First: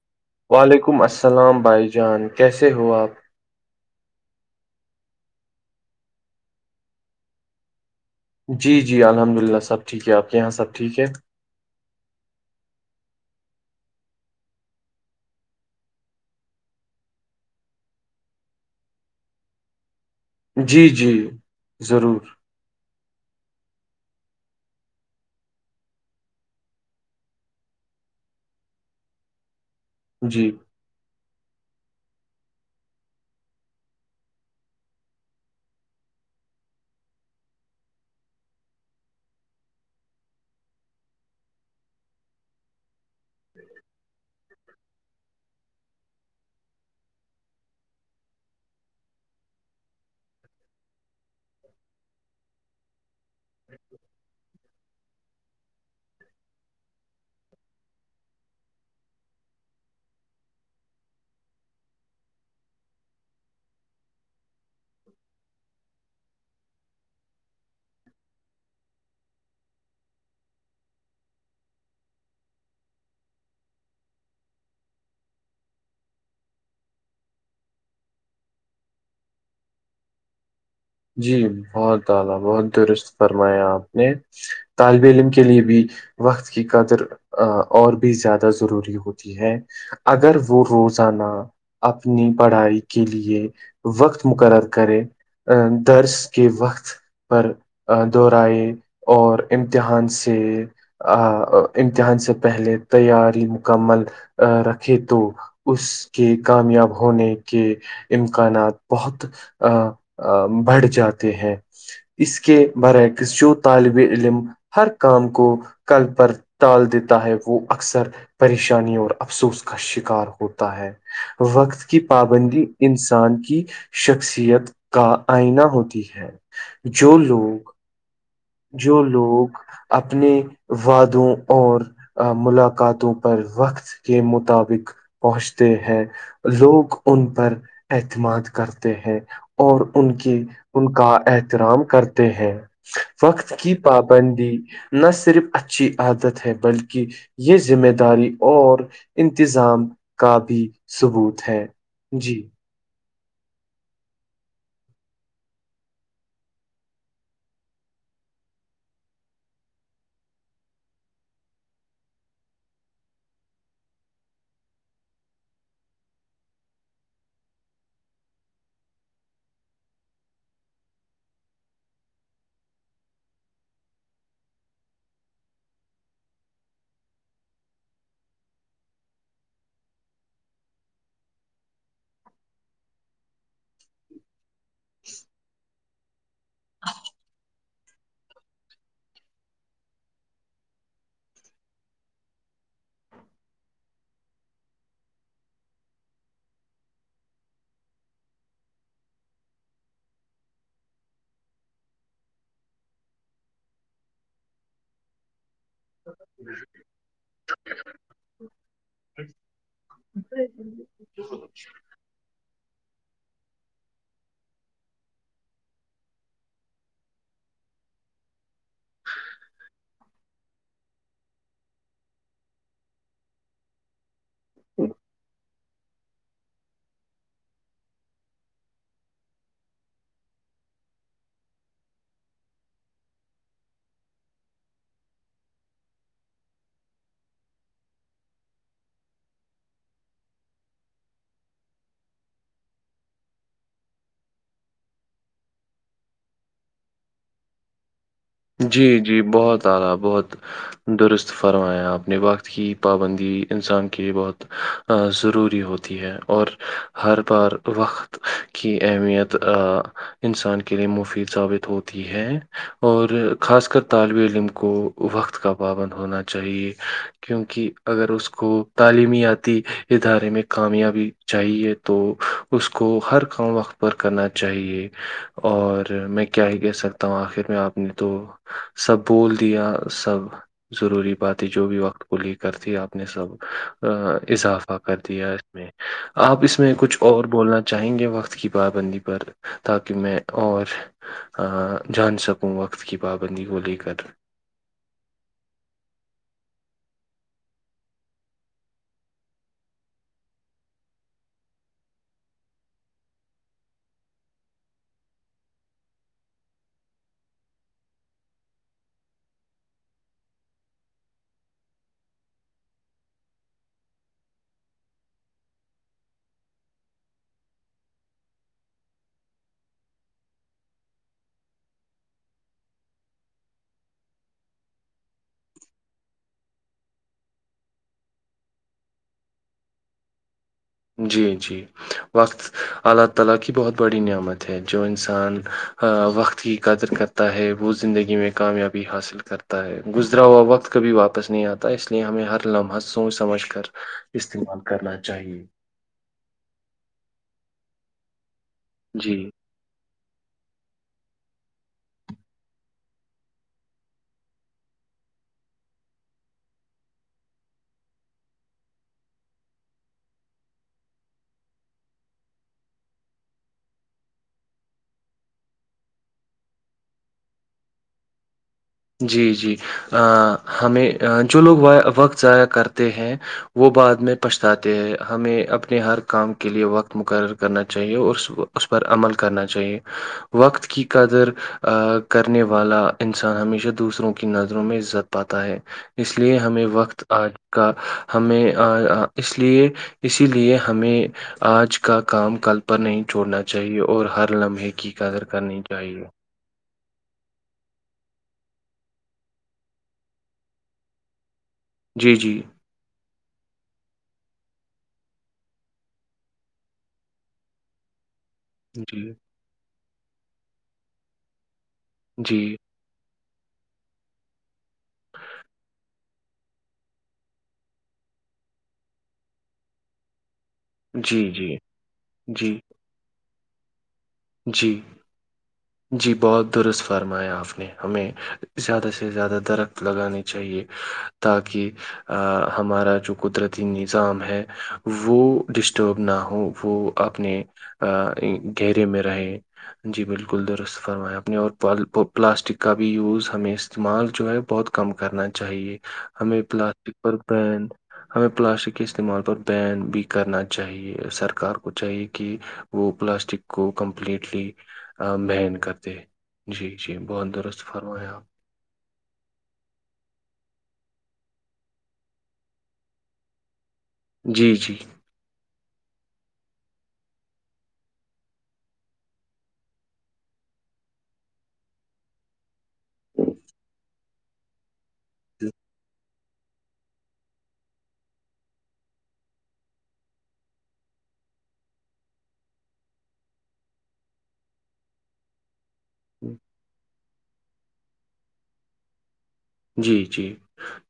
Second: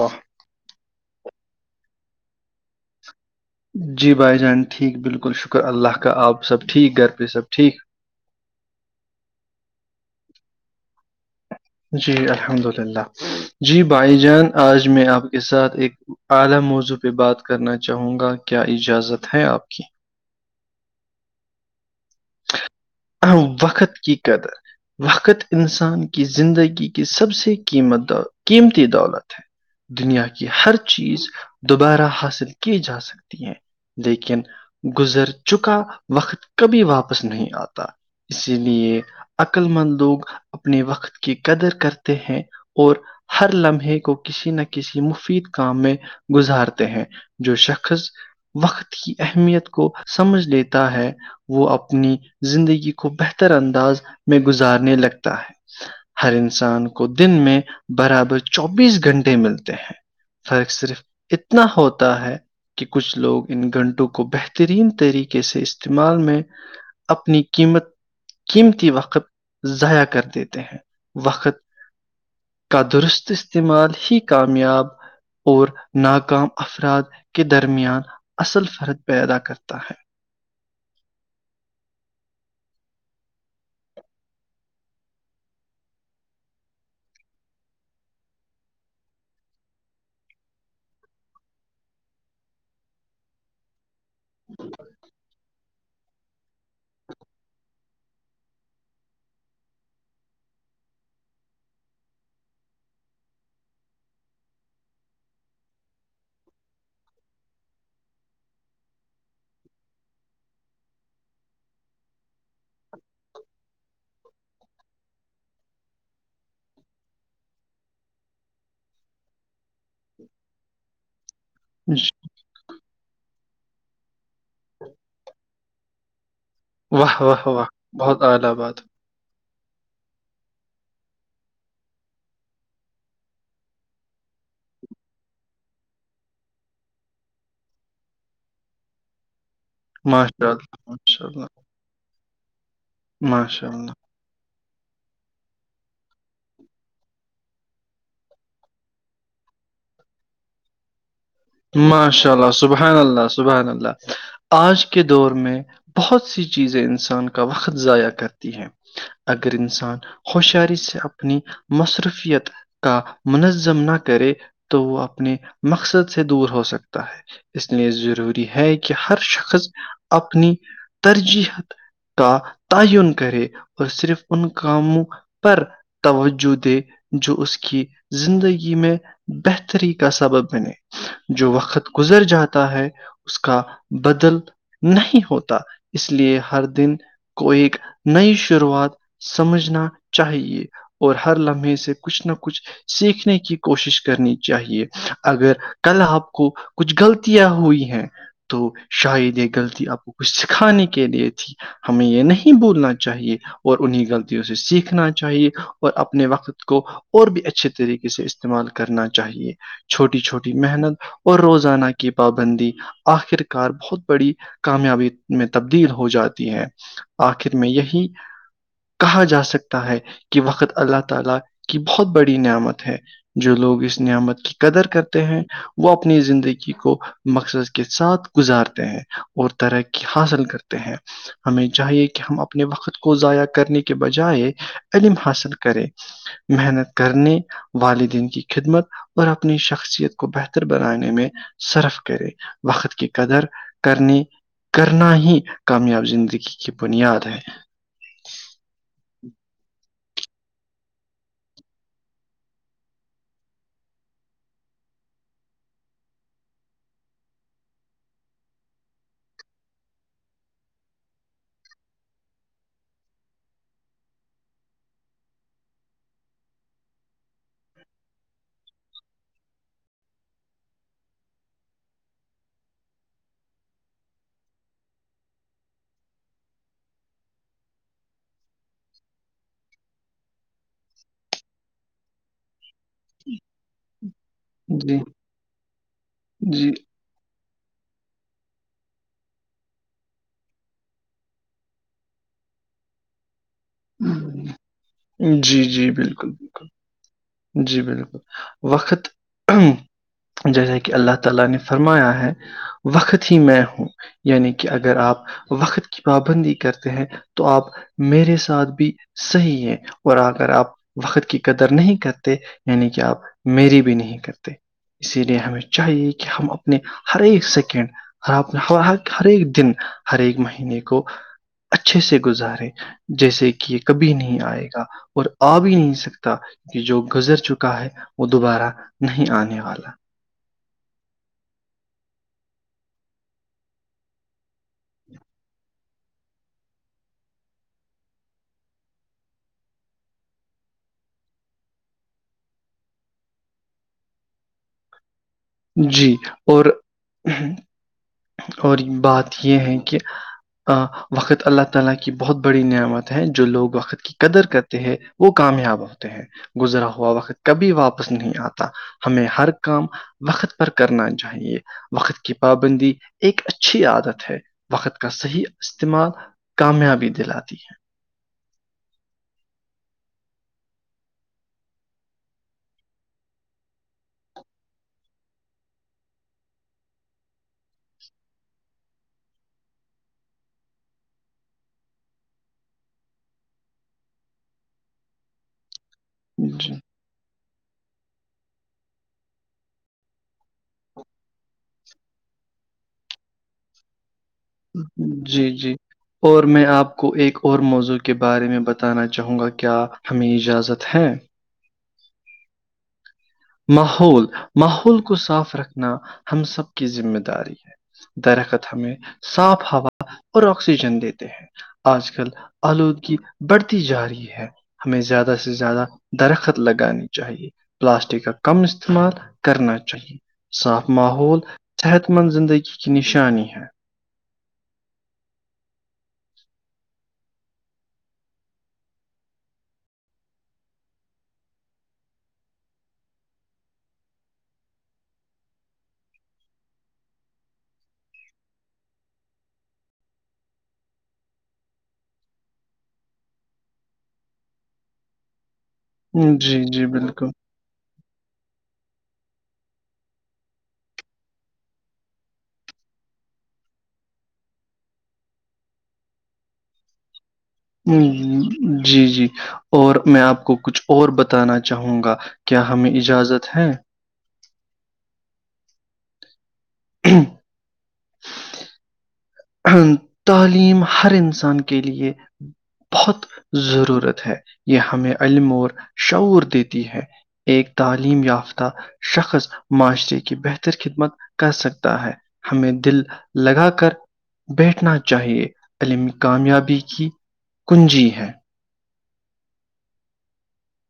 و وعلیکم السلام بھائی جان کیسے ہو آپ جی بھائی جان ٹھیک بالکل شکر اللہ کا آپ سب ٹھیک گھر پہ سب ٹھیک جی جی الحمد للہ سب ٹھیک ہے آپ کے یہاں سب ٹھیک ہے جی الحمد للہ جی بھائی جان آج میں آپ کے ساتھ ایک اعلیموضوع پہ بات کرنا چاہوں گا کیا اجازت ہے آپ کی جی جی ضرور ا وقت کی قدر وقت انسان کی زندگی کی سب سے قیمت قیمتی دالر [inaudible] دنیا کی جی ہر چیز دوبارہ حاصل کی جا سکتی ہیں لیکن گزر چکا وقت کبھی واپس وس نہیں آتا اسی لیے عقل مند لوگ اپنے وقت کی قدر کرتے ہیں اور ہر لمحے کو کسی نہ کسی مفید کام میں گزارتے ہیں جو شخص وقت کی اہمیت کو سمجھ لیتا ہے وہ اپ اپنی زندگی کو بہتر انداز میں گزارنے لگتا ہے ہر انسان کو دن میں برابر چوبیس گھنٹے ملتے ہیں فرق صرف اتنا ہوتا ہے کہ کچھ لوگ ان گھنٹوں کو بہترین طریقے سے استعمال میں اپنی قیمت قیمتی وقت ضائع کر دیتے ہیں وقت کا درست استعمال ہی کامیاب اور ناکام افراد کے درمیان اصل فرد پیدا کرتا ہے جی بہت اعلی بہت درست فرمایا آپ نے طالب علم کے لیے بھی وقت کی قدر اور بھی زیادہ ضروری ہوتی ہے اگر وہ روزانہ اپنی پڑھائی کے لیے وقت مقرر کرے درس کے وقت پر دہرئے اور امتحان سے آ امتحان سے پہلے تیاری مکمل رکھے تو اس کے کامیاب ہونے کے امکانات بہت ا بڑھ جاتے ہیں اس کے برعکس جو طالب علم ہر کام کو کل پر ال دیتا ہے وہ اکثر پریشانی اور افسوس کا شکار ہوتا ہے وقت کی ہے پات بندی انسان کی شخصیت کا آئین ہوتی ہے جو واہ واہ واہ لوگ بہت آ ب جو لوگ اپنے وادوں اور ملاقاتوں پر وقت کےم مطابق پہنچتے ہیں لوگ ان پر اعتماد کرتے ہیں اور ان کے ماشاء ان کا اللہ احترام کرتے ہیں وقت ماشاء اللہ ماشاء کی اللہ پاب بندی نہ صرف اچھی عادت ہے بلکہ یہ ذمہ داری اور انتظام کا بھی ثبوت ہے ماشاء جی اللہ سبحان اللہ سبحان اللہ آج کے دور میں بہت سی چیزیں انسان کا وقت ضائع کرتی ہیں اگر انسان ہوشیاری سے اپنی مصروفیت کا منظم نہ کرے تو وہ اپنے مقصد سے دور ہو سکتا ہے اس لیے ضروری ہے کہ ہر شخص اپنی ترجیحت کا تعین کرے اور صرف ان کاموں پر توجہ د جو اس کی زندگی میں بہتری کا سبب بنے جو وقت گزر جاتا ہے اس کا بدل نہیں ہوتا اس لیے ہر دن کو ایک نئی شروعات سمجھنا چاہیے اور ہر لمحے سے کچھ نہ کچھ سیکھنے کی کوشش کرنی چاہیے اگر کل آپ کو کچھ غلطیاں ہوئی ہیں تو شاید یہ غلطی آپ کو کچھ سکھانے کے لیے تھی ہمیں یہ نہیں بولنا چاہیے اور انہیں غلطیوں سے سیکھنا چاہیے اپنے وقت کو اور بھی اچھے طریقے سے استعمال کرنا چاہیے چھوٹی چھوٹی محنت اور روزانہ کی پابندی آخر کار بہت بڑی کامیابی میں تبدیل ہو جاتی ہے آخر میں یہی کہا جا سکتا ہے کہ وقت اللہ تعالی کی بہت بڑی نعمت ہے جو لوگ اس نعمت کی قدر کرتے ہیں وہ اپنی زندگی کو مقصد کے ساتھ گزارتے ہیں اور ترقی حاصل کرتے ہیں ہمیں چاہیے کہ ہم اپنے وقت کو ضائع کرنے کے بجائے علم حاصل کریں محنت کرنے والدین کی خدمت اور اپنی شخصیت کو بہتر بنانے میں صرف کریں وقت کی قدر کرنی کرنا ہی کامیاب زندگی کی بنیاد ہے جی جی بہت ارہا بہت درست فرمایا آپ نے وقت کی پابندی انسان کےے بہت ضروری ہوتی ہے اور ہر بار وقت کی اہمیت انسان کے لیے مفید ثابت ہوتی ہے اور اور خاص کر طالب علم کو وقت کا پابند ہونا چاہیے کیونکہ اگر اس کو تعلیمیاتی ادارے میں کامیابی چاہیے تو اس کو ہر کام وقت پر کرنا چاہیے اور میں کیا ہی کہہ سکتا ہوں آخر میں آپ نے تو سب بول دیا سب ضروری باتیں جو بھی وقت کو ل کرتی آپ نے سب اضافہ کر جی دیا اس میں آپ اس جی میں کچھ اور بولنا چاہیں گے وقت کی پابندی پر تاکہ میں اور جان سکوں وقت کی پابندی کو لے کے جی جی بالکل بالکل جی بالکل وقت [unintelligible] یعنی کہ اگر آپ وقت کی پابندی کرتے ہیں تو آپ میرے ساتھ بھی صحیح ہے اور اگر آپ وقت کی قدر نہیں کرتے یعنی کہ آپ میری بھی نہیں کرتے اسی لیے ہمیں چاہیے کہ ہم اپنے ہر ایک سیکنڈ ہر آپ نے خ ہر ایک دن ہر ایک مہینے کو اچھے سے گزارے جیسے کہ یہ کبھی نہیں آئے گا اور آ بھی نہیں سکتا کہ جوگ گزر چکا ہے وہ دوبارہ نہیں آنے والا جی جی وقت [unintelligible] ہے وہ زندگی میں کامیابی حاصل کرتا ہے گزرا ہوا وقت کبھی واپس نہیں آتا اس لیے ہمیں ہر لمحہ سوچ سمجھ کر استعمال کرنا چاہیے جی اور اور جی بات یہ ہے کہ [unintelligible] وہ کامیاب ہوتے ہیں گزرا ہوا وقت کبھی واپس نہیں آتا ہمیں ہر کام وقت پر کرنا چاہیے وقت کی پابندی ایک اچھی عادت ہے وقت کا صحیح استعمال کامیابی دلاتی ہے جی جی ہمیں جو لوگ وقت ضائع کرتے ہیں وہ بعد میں پچھتاتے ہیں ہمیں اپنے ہر کام کے لئے وقت مقرر کرنا چاہیے اور اس پر عمل کرنا چاہیے وقت کی قدر کرنے والا انسان ہمیشہ دوسروں کی نظروں میں عزت پاتا ہے اس لیے ہے ہمیں جی وقت آج کا ہمیں اس لیے اسی لیے ہمیں آج کا کام کل پر نہیں چھوڑنا چاہیے اور ہر لمحے کی قدر جی کرنی جی چاہیے اور میں آپ کو ایک اور موضوع کے بارے میں بتانا چاہوں گا کیا ہمیں اجازت ہے جی جی ماحول ماحول کو صاف رکھنا ہم سب کی ذمہ داری ہے درخت ہمیں جی صاف ہوا اور آکسیجن دیتے ہیں آج کل جی آلودگی بڑھتی جا رہی ہے ہمیں زیادہ سے زیادہ درخت لگانی چاہیے پلاسٹک کا کم استعمال کرنا چاہیے صاف جی ماحول جی صحت مند جی زندگی کی نشانی ہے جی جی بہت درست فرمایا آپ نے ہمیں زیادہ سے زیادہ درخت لگانے چاہیے تاکہ ہمارا جو قدرتی نظام ہے وہ ڈسٹرب نہ ہووں وہ اپنے گہرے میں رہے جی بالکل درست فرمائے اپنے اور پلاسٹک کا بھی یوز ہمیں استعمال جو ہے بہت کم کرنا چاہیے ہے ہمیں جی جی پلاسٹک پر بالکل بین ہمیں پلاسٹک کے استعمال پر بین بھی کرنا چاہیے سرکار کو چاہیے کہ وہ پلاسٹک کو کمپلیٹلی مہن کرتے جی جی بہت درست فرمایا آپ جی جی اور میں آپ کو کچھ اور بتانا چاہوں گا کیا ہمیں اجازت ہے جی جی [inaudible] تعلیم ہر انسان کے لیے بہت ضرورت ہے یہ ہمیں علم اور شعور دیتی ہے ایک تعلیم یافتہ شخص معاشرے کی بہتر خدمت کر سکتا ہے ہمیں دل لگا کر بیٹھنا چاہیے علمی کامیابی کی کنجی ہے جی جی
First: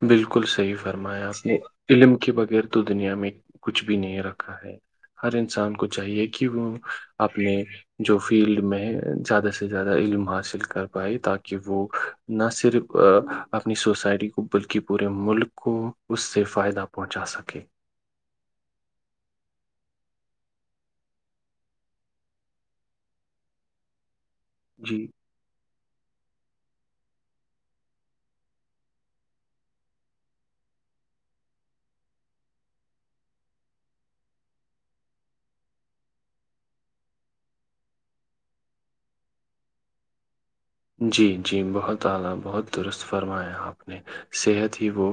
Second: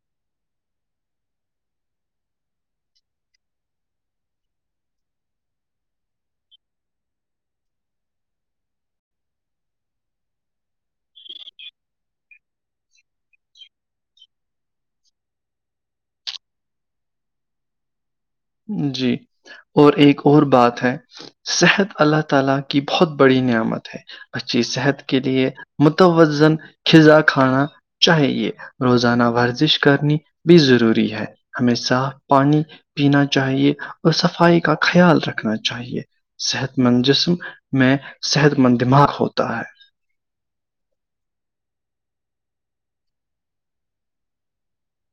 بالکل صحیح فرمایا آپ نے علم کے بغیر تو دنیا میں کچھ بھی نہیں رکھا ہے ہر انسان کو چاہیے کہ وہ اپنے جو فیلڈ میں زیادہ سے زیادہ علم حاصل کر پائے تاکہ وہ نہ صرف اپنی سوسائٹی کو بلکہ پورے ملک کو اس سے فائدہ پہنچا سکے جی اور ایک اور بات ہے صحت اللہ تعالی کی بہت بڑی نعمت ہے اچھی جی صحت کے لیے متوزن کزاں کھانا چاہیے روزانہ ورزش کرنی بھی ضروری ہے ہمیں صاف پانی پینا چاہیے اور صفائی کا خیال رکھنا چاہیے صحت مند جسم میں صحت مند دماغ ہوتا ہے جی جی بہت اعلی بہت درست فرمایا آپ نے صحت ہی وہ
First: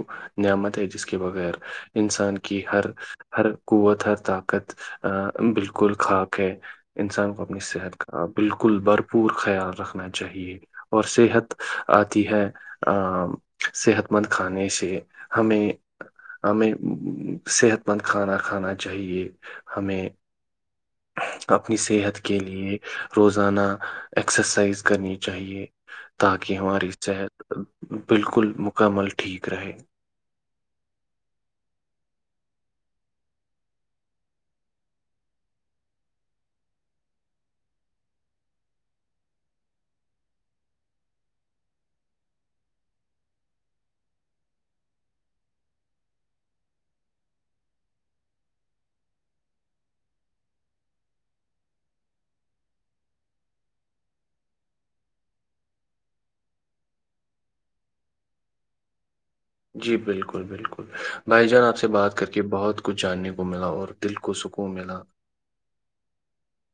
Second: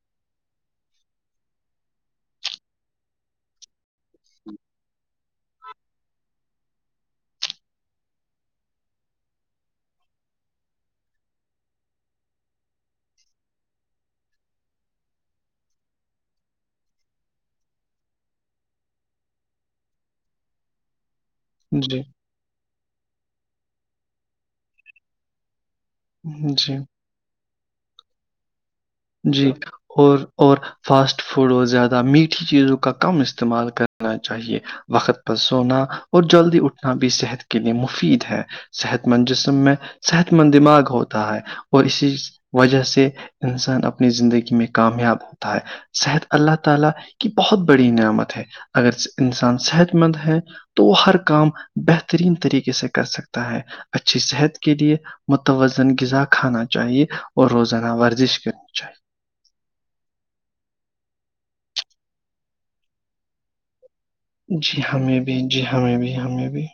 نعمت ہے جس کے بغیر انسان کی ہر ہر قوت ہر طاقت ا بالکل خاک ہے انسان کو اپنی صحت کا بالکل بھرپور خیال رکھنا چ چاہیے اور صحت آتی ہے ا صحت مند کھانے سے ہمیں ہمیں صحت مند کھانا کھانا چاہیے ہمیں اپنی ہے جی صحت کے لیے روزانہ ایکسرسائز کرنی چاہیے تاکہ جی ہماری صحت بالکل مکمل ٹھیک جی رہے اور اور فاسٹ فوڈ اور زیادہ میٹھی چیزوں کا کم استعمال کرنا چاہیے وقت پر سونا اور جلدی اٹھنا بھی صحت کے لیے مفید ہے صحت مند جسم میں صحت مند دماغ ہوتا ہے اور اسی وجہ سے انسان اپنی زندگی میں کامیاب ہوتا ہے صحت اللہ تعالی کی بہت بڑی نعمت ہے اگر انسان صحت مند ہے تو وہ ہر کام بہترین طریقے سے کر سکتا ہے اچھی صحت کے لیے متوازن غذا کھانا چاہیے اور روزانہ ورزش کر اچھا جی بالکل بالکل بھائی جان آپ سے بات کر کے بہت کچھ جاننے کو ملا اور دل کو سکون جی ملا ہمیں بھی جی ہمیں بھی ہمیں بھی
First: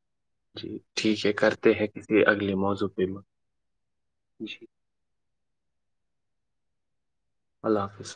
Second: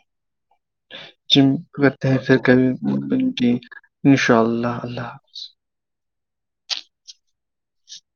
جی ٹھیک ہے کرتے جتے ہیں کسی پھر اگلے کبھی موضوع پہ بات۔ ج ان شاء جی اللہ اللہ حافظ اللہ حافظ